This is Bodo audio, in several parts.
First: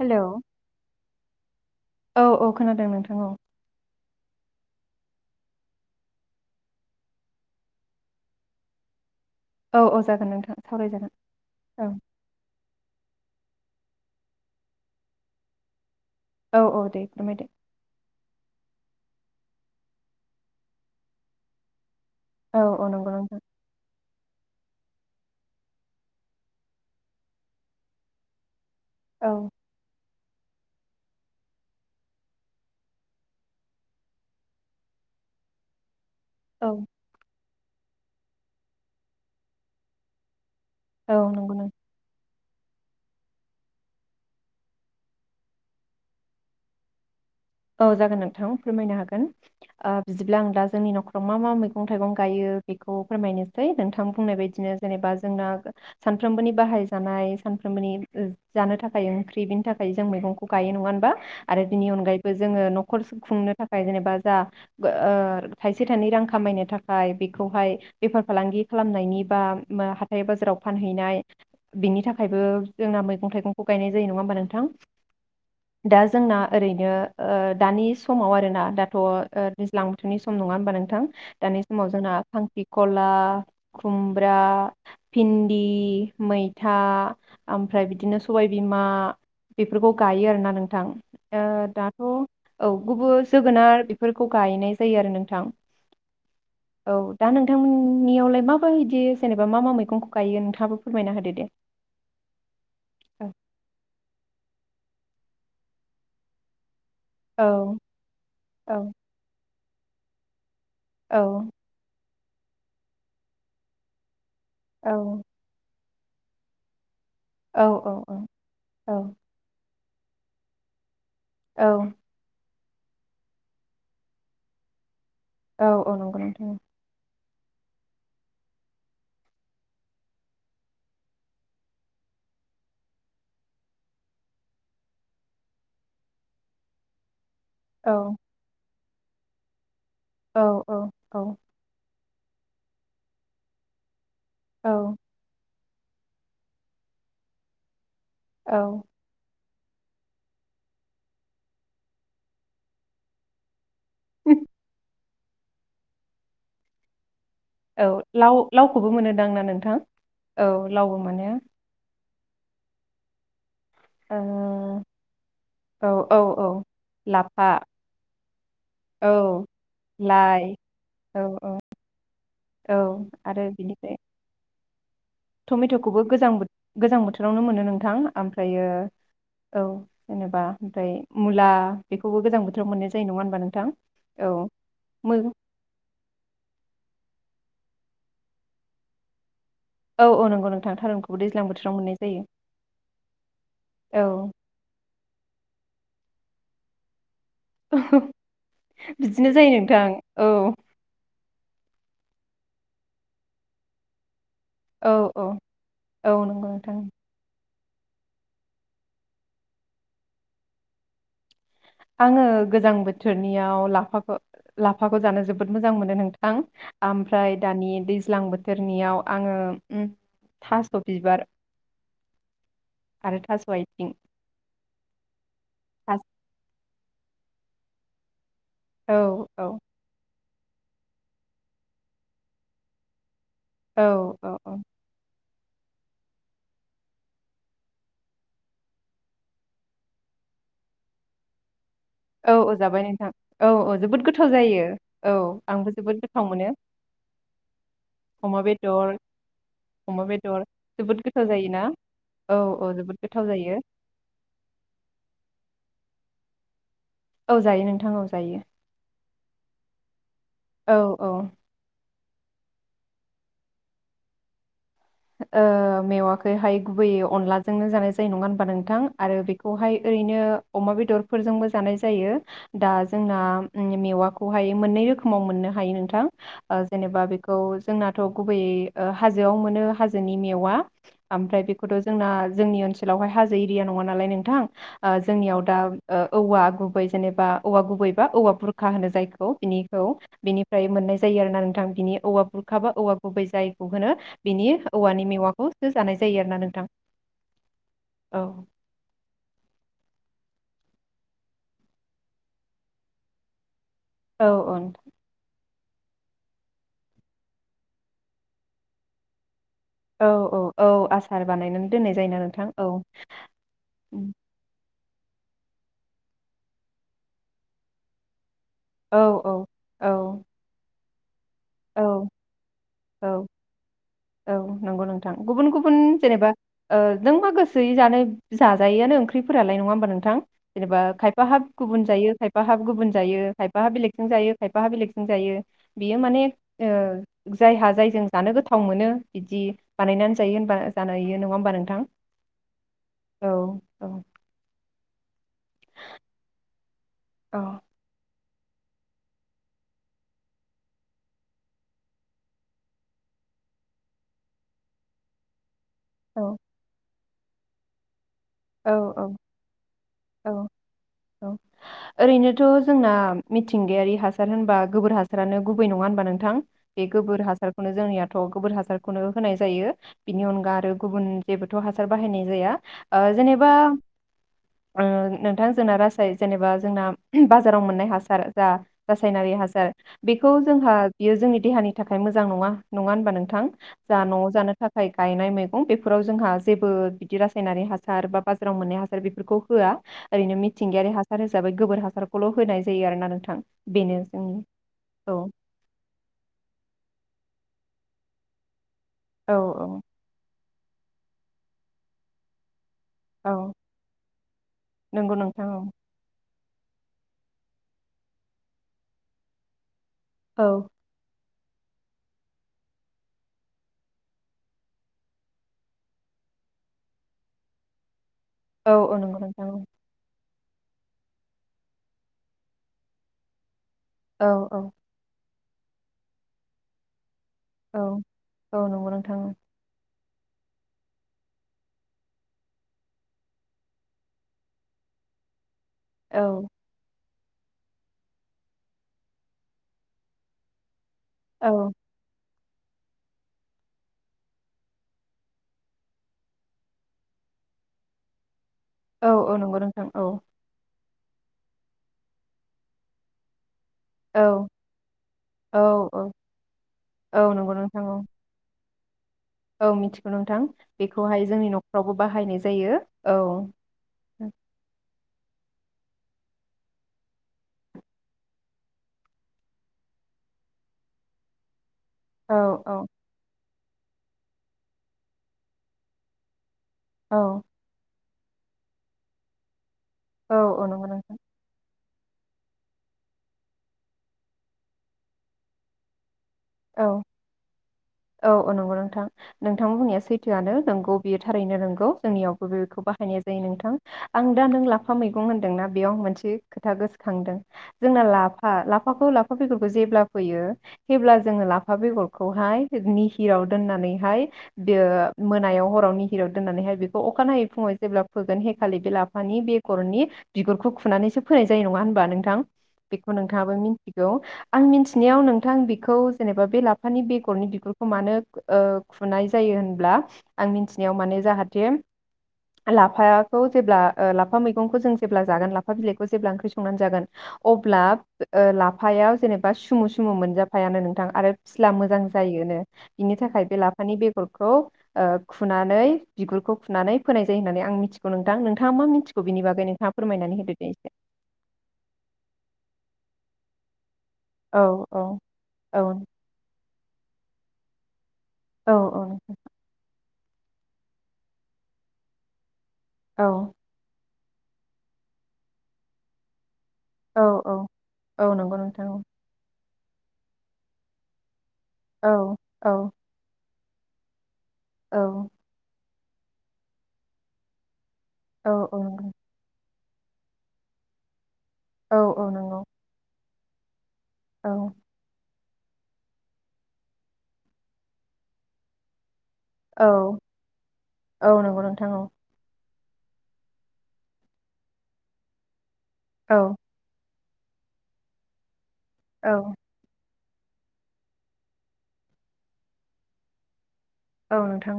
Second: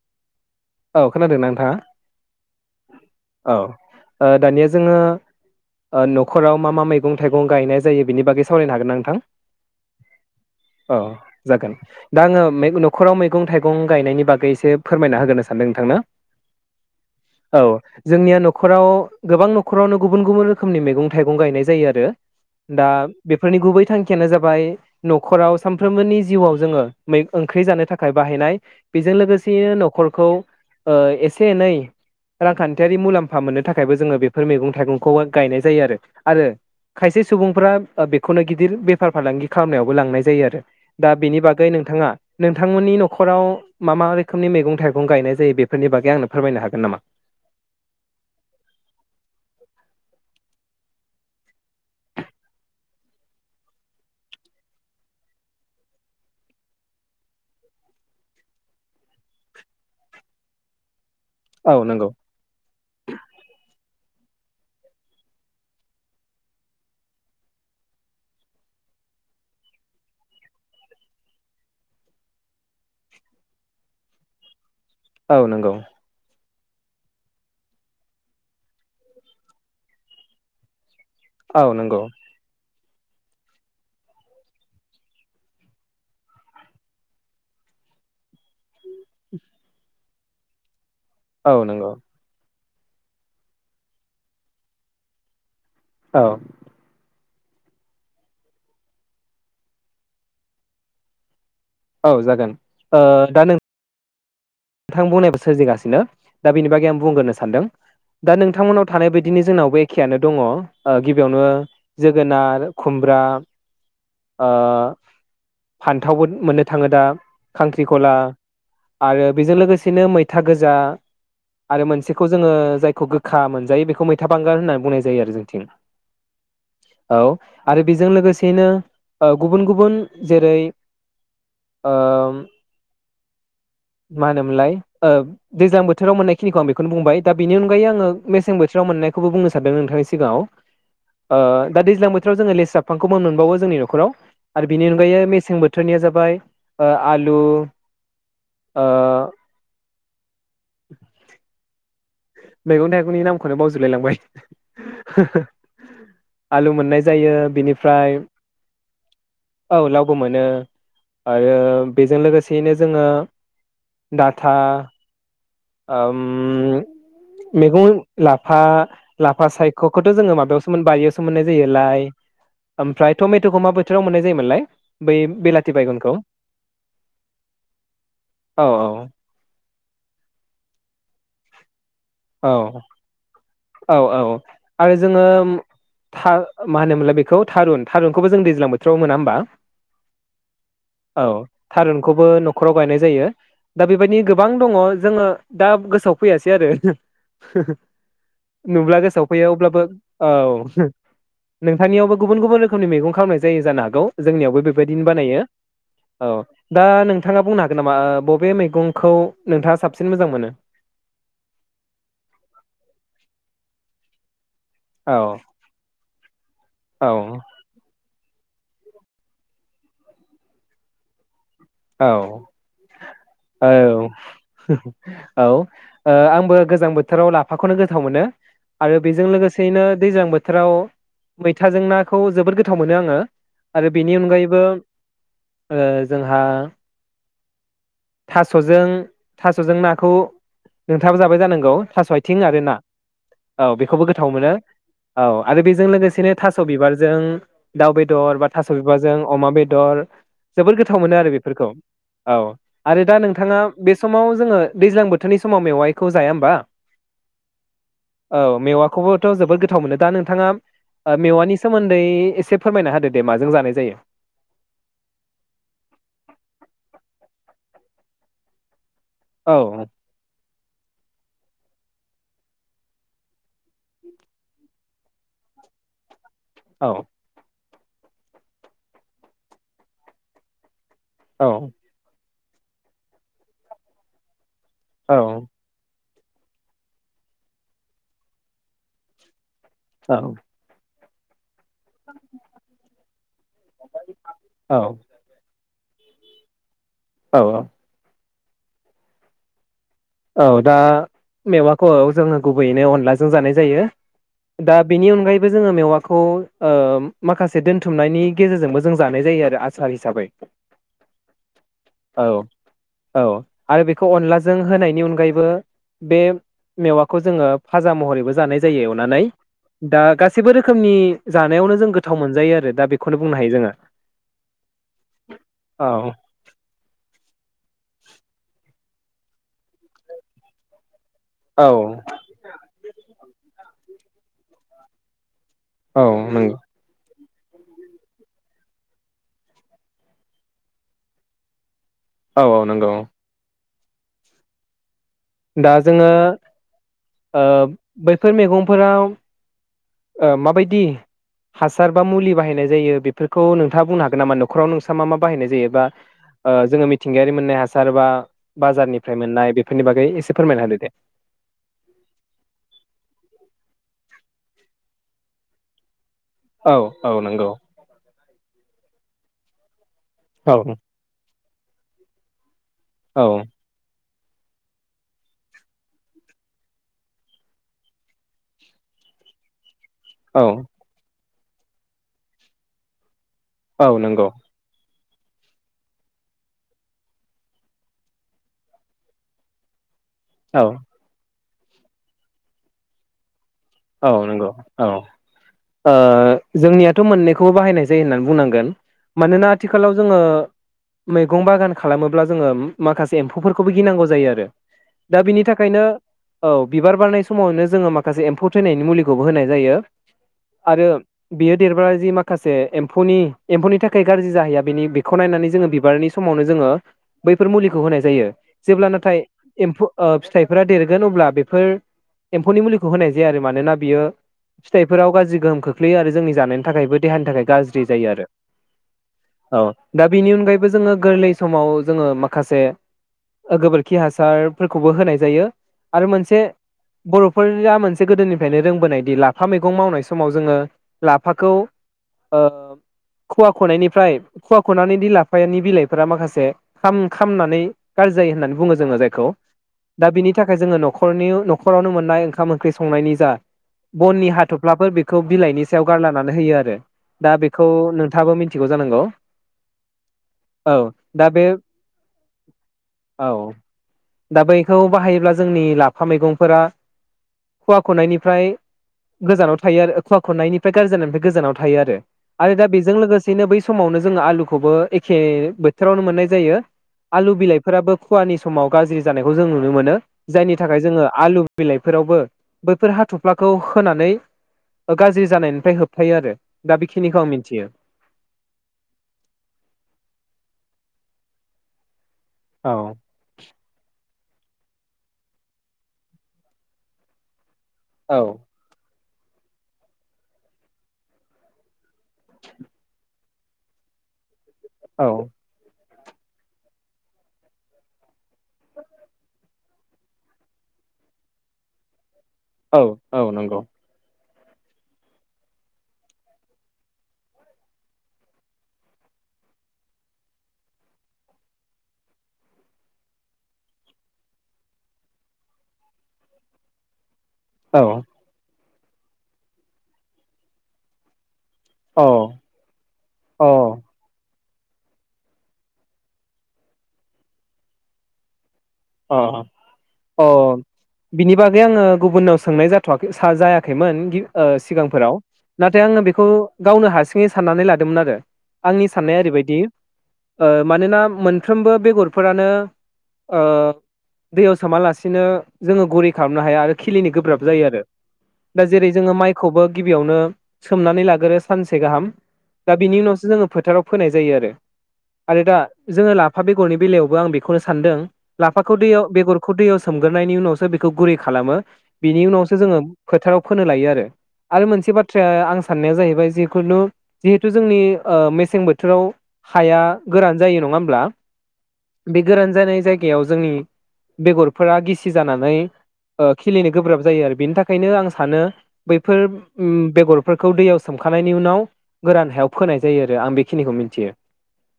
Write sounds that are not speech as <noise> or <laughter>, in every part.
हेलौ। औ खोनादों ना नोंथां? औ औ खोनादों नोंथां औ। ओ दानिया जोङो ओ न'खराव मा मा मैगं थाइगं गायनाय जायो बिनि बागै सावरायनो हागोन ना नोंथां? औ औ जागोन नोंथां औ सावरायजागोन जागोन औ दा आङो मे न'खराव मे गं थाइगं गायनायनि बागैएसे फोरमना होगोन सानदों नोंथांनो। औ औ दे फोरमायदो। औ जोंनिया न'खराव गोबां नखरावनो गुबुन गुबुन रोखोमनि मैगं थाइगं गायनाय जायो आरो औ औ दा नंगौ नोंथां बेफोरनि गुबै थांखि यानो जाबाय न'खराव सानफ्रोमबोनि जिउआव जोङो मै ओंख्रि जानो थाखाय बाहायनाय बेजों औ लोगोसेैनो न'खर खौ। ओ एसे एनै रांखान्थियारि मुलाम्फा मोननो थाखायबो जोङो बेफोर मैगं थाइगंखौ गायनाय जायो आरो आरो औ खायसे सुबुं फोरा बेखौनो गिदिर बेफार फालांगि खालामनायावबो लांनाय जायो आरो। दा औ बेनि नंगौ नोंथां बागै नोंथाङा नोंथांमोननि न'खराव मा मा रोखोमनि मैगं थाइगं गायनाय जायो? बेफोरनि बागै आंनो फोरमायनो हागोन नामा? औ जागोन नोंथां फोरमायनो हागोन बिदिब्ला आं दा जोंनि न'खराव मा मा मैगं थाइगं गायो बेखौ फोरमायनोसै नोंथां बुंनाय बायदिनो जेनेबा जोंना सानफ्रोमबोनि बाहाय जानाय सानफ्रोमबोनि जानो थाखाय ओंख्रि बेनि थाखाय जों मैगंखौ गायो नङा ओनबा? आरो औ बिनि नंगौ अनगायै जोङो नखर सुं- खुंनो थाखाय जेनेबा जा ओ थाइसे थाइनै रां खामायनो थाखाय बेखौहाय बेफार फालांगि खालामनायनि बा हाथाइ बाजाराव फानहैनाय बिनि थाखायबो जोंना मैगं थाइगंखौ गायनाय जायो नङा होमबा नोंथां? औ नंगौ दा जोंना ओरैनो ओ दानि समाव आरोना दाथ ओ दैज्लां बोथोरनि सम नङा होमबा नोंथां दानि औ समाव नंगौ जोंना खांख्रि खला, खुमब्रा, भिन्दि, मैथा ओमफ्राय बिदिनो सबायबिमा बेफोरखौ गायो आरोना नोंथां ओ औ नंगौ दाथ' औ गुबुन जोगोनार बेफोरखौ गायनाय जायो आरो नोंथां औ औ दा नोंथांमोननियावलाय मााबा बिदि जेनेबा मा मा मैगंखौ गायो नोंथाङाबो फोरमायना होदो दे औ जागोन ओ औ दा नों नोंथां बुंनायबो सोरजिगासिनो दा बेनि बायै आं बुंग्रोनो सानदों औ दा औ नोंथांमोननाव थानाय बायदिनो जोंनाव बेखेयानो दङ ओ औ गिबियावनो जोगोनार, खुमब्रा ओ औ फान्थावबो मोननो थाङो दा खांख्रिखला औ औ आरो बेजों लोगोसेनो मैथा गोजा औ आरो मोनसेखौ जोङो जायखौ गोखा मोनजायो बेखौ मैथा बांगाल होननानै बुंनाय जा औ औ नंगौ नोंथां औ आरो बेजों लोगोसेनो ओ गुबुन गुबुन जेरै मा होनोमोनलाय ओ दैज्लां बोथोराव मोननायखिनिखौ आं बेखौनो बुंबाय दा बि अनगायै औ आङो मेसें बो बोथोराव मोननायखौबो बुंनो सानदों नों थांनि सिगांआव औ औ औ ओ दा दैज्लां बो सिगाङाव जोङो लेस्रा बिफांखौबो मोनबावो जोंनि न'खराव आरो बिनि औ अनगायै मेसें बो थोरनिया जाबाय आलु औ मैगं-थाइगंनि नामखौनो बाव जोलाय लांबाय। आलु मोननाय जायो औ बिनिफ्राय लाव लावखौबो मोनोदां ना नोंथां औ लावबो मोनो औ लावबो मोनो। आरो बेजों लोगोसेयैनो जोङो ओ दाथा औ औ ओम औ लाफा मेगं लाफा औ लाफा सायखखौथ जोङो लाइ माबायावसो मोन औ बारियावसो मोननाय औ जायो लाय औ ओमफ्राय आरो टमेटखौ मा बिनिफ्राय बोथोराव मोननाय जायोमोनलाय? बै बेलाथि टमेटखौबो बायगनखौ गोजां बोथ गोजां बोथोरावनो मोनो नोंथां ओमफ्रायो औ औ औ जेनेबा ओमफ्राय मुला बेखौबो गोजां औ बोथोराव मोननाय जायो नङा होनबा नोंथां औ औ आरो मो जोङो था मा होनोमोनलाय बेखौ थारुन थारुनखौबो जों दैज्लां बोथोराव मोना होनबा। औ औ नंगौ नोंथां थारुनखौबो औ दैज्लां बोथोराव मोननाय जायो थारुनखौबो नखराव गायनाय जायो दा औ बेबायदि गोबां दङ जोङो दा गोसोआव फैयासै आरो नुब्ला गोसोआव बिदिनो जायो फैयो अब्लाबो नोंथां औ। नोंथांनियावबो गुबुन गुबुन रोखोमनि मैगं खालामनाय जायो जानो हागौ। जोंनियावबो औ बेबायदिनो औ बानायो औ नंगौ नोंथां दा नोंथाङा बुंनो हागो गोन नामा बबे मैगंखौ नोंथाङा साबसिन मोजां मोनो। आङो गोजां बोथोरनियाव लाफाखो लाफाखौ जानो औ जोबोद मोजां मोनो नोंथां औ ओमफ्राय दानि दैज्लां बोथ थोरनियाव आङो ओम थास बिबार औ आरो थास' औ आथिं औ ओ आंबो गोजां बोथोराव लाफाखौनो गोथाव मोनो। औ आरो बेजों औ लोगोसेयैनो दैज्लां बोथ थोराव मैथाजों नाखौ जोबोर गोथाव मोनो आङो। आरो बेनि औ औ अनगायैबो ओ जोंहा थासजों थासजों नाखौ नोंथाङाबो जाबाय जानांगौ। थास' औ आइथिं औ आरो ना जाबाय नोंथां औ जोबोद बेखौबो गोथाव मोनो जायो औ आरो आंबो बेजों जोबोद गोथाव लोगोसेनो मोनो थास' बिबारजों दाउ बेदर अमा बा थास' बेदर बिबारजों अमा बेदर अमा बेदर जोबोद गोथाव मोनो आरो बे जायोना फोरखौ औ जोबोद आरो दा गोथाव जायो नोंथाङा बे समाव जोङो दैज्लां बोथोरनि समाव मेवाइखौ जाया होमबा? औ जायो नोंथां औ जायो मेवाखौबोथ जोबोद गोथाव मोनो दा नोंथाङा औ औ मेवानि सोमोन दै एसे फोरमायना होदो दे माजों जानाय जायो। ओ मेवाखैहाय गुबैयै अनलाजोंनो जानाय जायो नङा होनबा नोंथां। आरो औ बेखौहाय ओरैनो अमा बेदरफोरजोंबो जानाय जायो दा जोंना मेवाखौहाय मोननै रोखोमाव मोननो हायो नोंथां ओ औ जेनेबा बेखौ जोंनाथ गुबैयै ओ हाजोआव मोनो हाजोनि मेवआ ओमफ्राय औ बेखौथ जोंना जोंनि ओनसोलावहाय हाजो एरिया नङा नालाय नोंथां आ औ जोंनियाव दा ओ औवा गुबै जेनेबा औवा गुबैबा औवा बुरखा होनो जायखौ बिनि खौ औ बेनिफ्राय मोननाय जायो आरो ना नोंथां बिनि औवा बुरखाबा औवा गुबै जायखौ होनो बिनि औ औवानि मेवाखौ होजानाय जायो आरो ना नोंथां औ औ औ औ दा मेवाखौ जोङो गुबैयैनो अनलाजों जानाय जायो औ औ दा बेनि अनगायै जोङो मेवाखौ ओ माखासे दोनथुमनायनि गेजेरजोंबो जों जानाय जायो आरो आसार औ हिसाबै औ औ आसार बानायनानै दोननाय जायोना नोंथां औ होनाय बेनि अनगायैबो बे मेवाखौ जोङो फाजा महरैबो जानाय जायो औ एवनानै औ रोखोमनि जानायावनो औ जों गोथाव मोनजायो आरो दा औ बेखौनो बुंनो हायो जोङो औ नंगौ नोंथां गुबुन- गुबुन औ जेनेबा नों मा गोसोयै जानो जाजायोआ नो ओंख्रिफोरालाय नङा होमबा नोंथां जेनेबा खायफा खायफा हाब औ गुबुन जायो खायफा हाब गुबुन जायो खायफा हा बेलेग जों जायो खायफाहा बेलेगसिजों जायो बियो औ माने नंगौ ओ जायहा जायजों जानो गोथाव मोनो बिदि बानायनानै जायो होनबा जानायो नङा होमबा नोंथां औ औ नंगौ औ औ दा जोङो औ ओ बै बेफोर मैगंफोराव माबायदि हासार बा मुलि बाहायनाय जायो बेफोरखौ नोंथाङा बुंनो हागोन नामा नखराव नोंस्रा मा मा बाहायनाय जायो औ <unintelligible> ओ जोङो मि थिंगायारि मोननाय हासार बा औ औ बाजारनिफ्राय मोननाय बेफोरनि बागै औ एसे फोरमायना होदो दे औ ओरैनोथ जोंना मिथिंगायारि हास हासार होनबा गोबोर हासारानो गुबै नङा होनबा नों थां औ बे औ गोबोर नंगौ हासारखौनो जोंनियाथ गोबोर हासार खौनो होनाय जायो बिनि औ अनगा आरो गुबुन जेबोद थ हासार बाहायनाय जाया। ओ औ जेनेबा ओ नोंथां जोंना रासाय जेनेबा जोंना बाजाराव मोननाय हासार जा रासायनारि हासार बेखौ औ जोंहा बियो जोंनि देहानि थाखाय मोजां नङा नङा होनोमबा नों थां औ जा नंगौ न'आव जानो थाखाय गायनाय मैगं बेफोराव जोंहा जेबो बिदि रासायनारि हास हासार बा बाजाराव मोननाय हासार बेफोरखौ होआ ओरैनो औ मिथिंगायारि हासार होस हिसाबै गोबोर हासारखौल होनाय जायो आरोना नोंथां। बेनो औ जोंनि नंगौ औ ओ जोंनियाथ' मोननैख खौ बाहायनाय जायो होननानै बुंनांगोन। औ मानोना आथिखालाव जोङो मैगं बागान खालामोब्ला जोङोम माखासे औ एम्फौफोरखौबो गिनांगौ जायो आरो नंगौ दा बिनि नोंथां औ थाखायनो औ बिबार बारनाय समावनो जोङो माखासे एम्फौ थैनायनि मुलिखौबो होनाय जायो औ आरो बियो देरबा जि माखासे एम्फौनि एम्फौनि थाखाय गाज्रि जाहैया बेनि बेखौ नायनानै जोङो बिबारनि समावनो जोङो बैफोर मुलिखौ होनाय जायो। औ जेब्ला औ नाथाय नंगौ नोंथां औ एम्फौ ओ फिथाइ <unintelligible> देरगोन अब्ला बेफोर एम्फौनि मुलिखौ होनायज जे आरो मानोना बियो औ औ फिथाइफोराव गाज्रि गोहोम खोख्लैयो आरो जोंनि जानायनि थाखायबो देहानि थाखाय औ गाज्रि जायो आरो औ नंगौ नोंथां औ दा बिनि अनगायैबो जोङो गोरलै समाव जोङो माखासे गोबोरखि हासारफोरखौबो होनाय जायो। आरो औ मोनसे बरफोररा मोनस गोदोनिफ्रायनो रोंबोनायदि लाफा मैगं मावनाय समाव जोङो। औ लाफाखौ ओ खुवा खुनायनिफ्राय खुवा खुनानैदि लाफानि बिलाफोरा माखसे सान खामनानै गाज्रि जायो होननानै बुङो जोङो जायखौ औ नंगौ नोंथां दा औ बिनि थाखाय जोङो नख नखरनि नखरावनो मोननाय ओंखाम ओं ख्रि संनायनि जा औ बननि हाथफ्लाफोर बेखौ औ बिलाइनि सायाव औ गारलानानै होयो आरो औ दा नंगौ बेखौ नोंथां औ नोंथाङाबो मि मिथिगौ जानांगौ औ मिथिगौ नोंथां औ बेखौहाय दा बे जोंनि नखरावबो बाहायनाय जायो औ दा बैखौ बाहायोब्ला जोंनि लाफा मैगंफोरा खुवा खुनायनिफ्राय गोजानाव थायो आरो खुवा खुनायनिफ्राय गाज्रि जानायनिफ्राय गोजानाव थायो आरो औ आरो दा औ बेजों लोगोसेनो बै समावनो जोङो आलुखौबो एखे बोथोरावनो मोननाय जायो औ आलु बिलाइफोराबो खुवानि समाव गाज्रि जानायखौ जों नुनो मोनो औ जायनि औ थाखाय नंगौ जोङो नोंथां आलु बिलाइ फोरावबो बैफोर हाथफ्लाखौ होनानै गाज्रि जानायनिफ्राय होबथायो आरो। दा औ बेखिनिखौ आं मिथियो औ औ नंगौ नोंथां नोंथां बुंनाया सैथोआनो नोंगौ बियो थारैनो नोंगौ जोंनियावबो औ बेखौ बाहायनाय जायो नोंथां आं दा नों लाफा मैगं होन्दोंना बेयाव मोनसे खोथा गोसोखांदों जोंना औ लाफा ला फाखौ लाफा बेगरखौ जेब्ला फैयोे हेब्ला जोङो लाफा बेगर खौहाय नि निहिराव दोननानैहाय बेयो औ मोनायाव हराव नि निहिराव दोननानैहाय बेखौ अखानाय है फुङाव जेब्ला फोगोन हेखालि बे लाफानि बे बेगरनि बिगुरखौ खुनानैसो फोनाय जायो नङा होनबा नों थां औ बेखौ औ नोंथाङाबो नंगौ मिथिगौ आं मिथिनायाव नोंथां बेखौ जेनेबा बे लाफानि बेगरनि बिगुरखौ मानो ओ खुनाय जायो होनब्ला आं मिथिनायाव माने जाहाथे लाफाखौ जेब्ला लाफा मैगंखौ जों जेब्ला जागोन लाफा बिलाइखौ जेब्ला ओंख्रि संनानै जागोन अब्ला औ ओ ला फायाव जेनेबा सुमु सुमु मोनजाफायानो नों थां आरो फिस्ला मोजां औ जायोनो बिनि अ थाखाय बे लाफानि बेगर खौ ओ खुनानै बिगुरखौ खुनानै फोनाय जायो होननानै आं मिथिगौ नोंथां नों अ अ बिनि अ दे एसे बिनि बागै आङो गुबुननाव सोंनाय जाथवाखै सा जायाखैमोन गि ओ औ औ सिगांफोराव औ नाथाय आङो बेखौ गावनो हारसिङै साननानै लादोंमोनआरो औ आंनि साननाया ओरैबायदि ओ मानोना मोनफ्रोमबो बेगरफोरानो औ औ ओ दैयाव सोमालासिनो जोङो गुरै खालामनो हाया आरो खिलिनो औ गोब्राब औ जायोआरो औ नंगौ दा नोंथां जेरै औ जोङो माइखौबो गिबियावनो सोमनानै लाग्रो सानसे गाहाम औ दा बिनि उनावसो जोङो फोथाराव फोनाय जायोआरो औ आरो दा जोङो लाफा बेगरनि बेलायावबो आं बेखौनो सानदों औ लाफाखौ औ दैयाव नंगौ बेगरखौ दैयाव सो सोमग्रायनायनि उनावसो बेखौ गुरै खालामो औ बिनि औ उनावसो नंगौ जोङो फोथाराव फोनो लायोआरो औ आरो मोनसे बाथ्राया आं साननाया जाहैबाय जिखुनु जिहेथु जोंनि ओ मेसें बोथोराव हाया औ गोरान जायो नङा होमब्ला औ नंगौ नोंथां औ बे गोरान जानाय जाय गायाव जोंनि बेगरफोरा गिसि जानानै ओ औ खिलिनो गोब्राब जायो आरो बिनि थाखायनो आं सानो बैफोर औ ओम बेगर फोरखौ दैयाव सोमखानायनायनि उनाव गोरान हायाव फोनाय जायोआरो आं बेखिनिखौ मिन्थि औ नोंथां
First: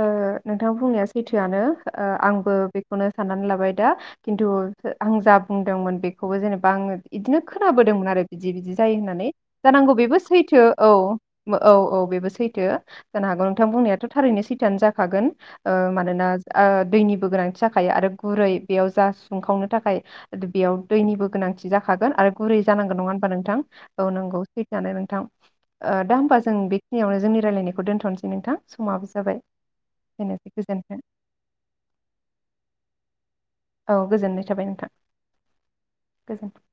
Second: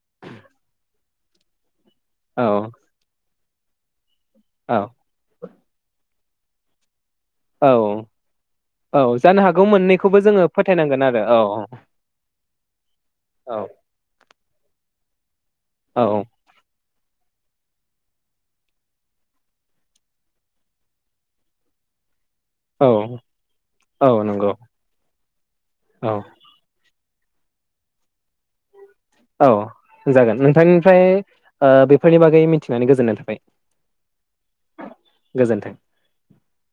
ओ नोंथां बुंनाया सैथोआनो ओ औ आंबो बेखौनो साननानै लाब बाय दा खिन्थु औ आं जा बुंदोंमोन बे खौबो जेनेबा आङो बिदिनो औ खोनाबोदोंमोन आरो बिदि-बिदि जायो औ होननानै जानो हागौ जानांगौ मोननैखौबो बेबो जोङो सैथो औ फोथायनांगोन आरो औ औ बेबो सैथो जानो हागौ औ नोंथां बुंनायाथ' थारैनो सैथ जाखागोन, ओ औ मानोना ओ दैनिबो गोनां जाखायो आरो गुरै बेयाव जा सुंखावनो थाखाय बेयाव दैनिबो गोनांथि जाखागोन आरो गुरै औ जानांगौ नङा होनबा नोंथां औ नंगौ सैथोनो नोंथां ओ औ दा होनबा जों बि बेनियावनो जोंनि रायलायनायखौ दोनथ'नोसै नोंथां समाबो जाबाय, औ जागोन एसेनोसै गोजोन्थों नोंथांनिफ्राय बेफोरनि बागै मिथिनानै गोजोननाय थाबाय। औ गोजोननाय थाबाय नोंथां गोजोन्थों गोजोनथों।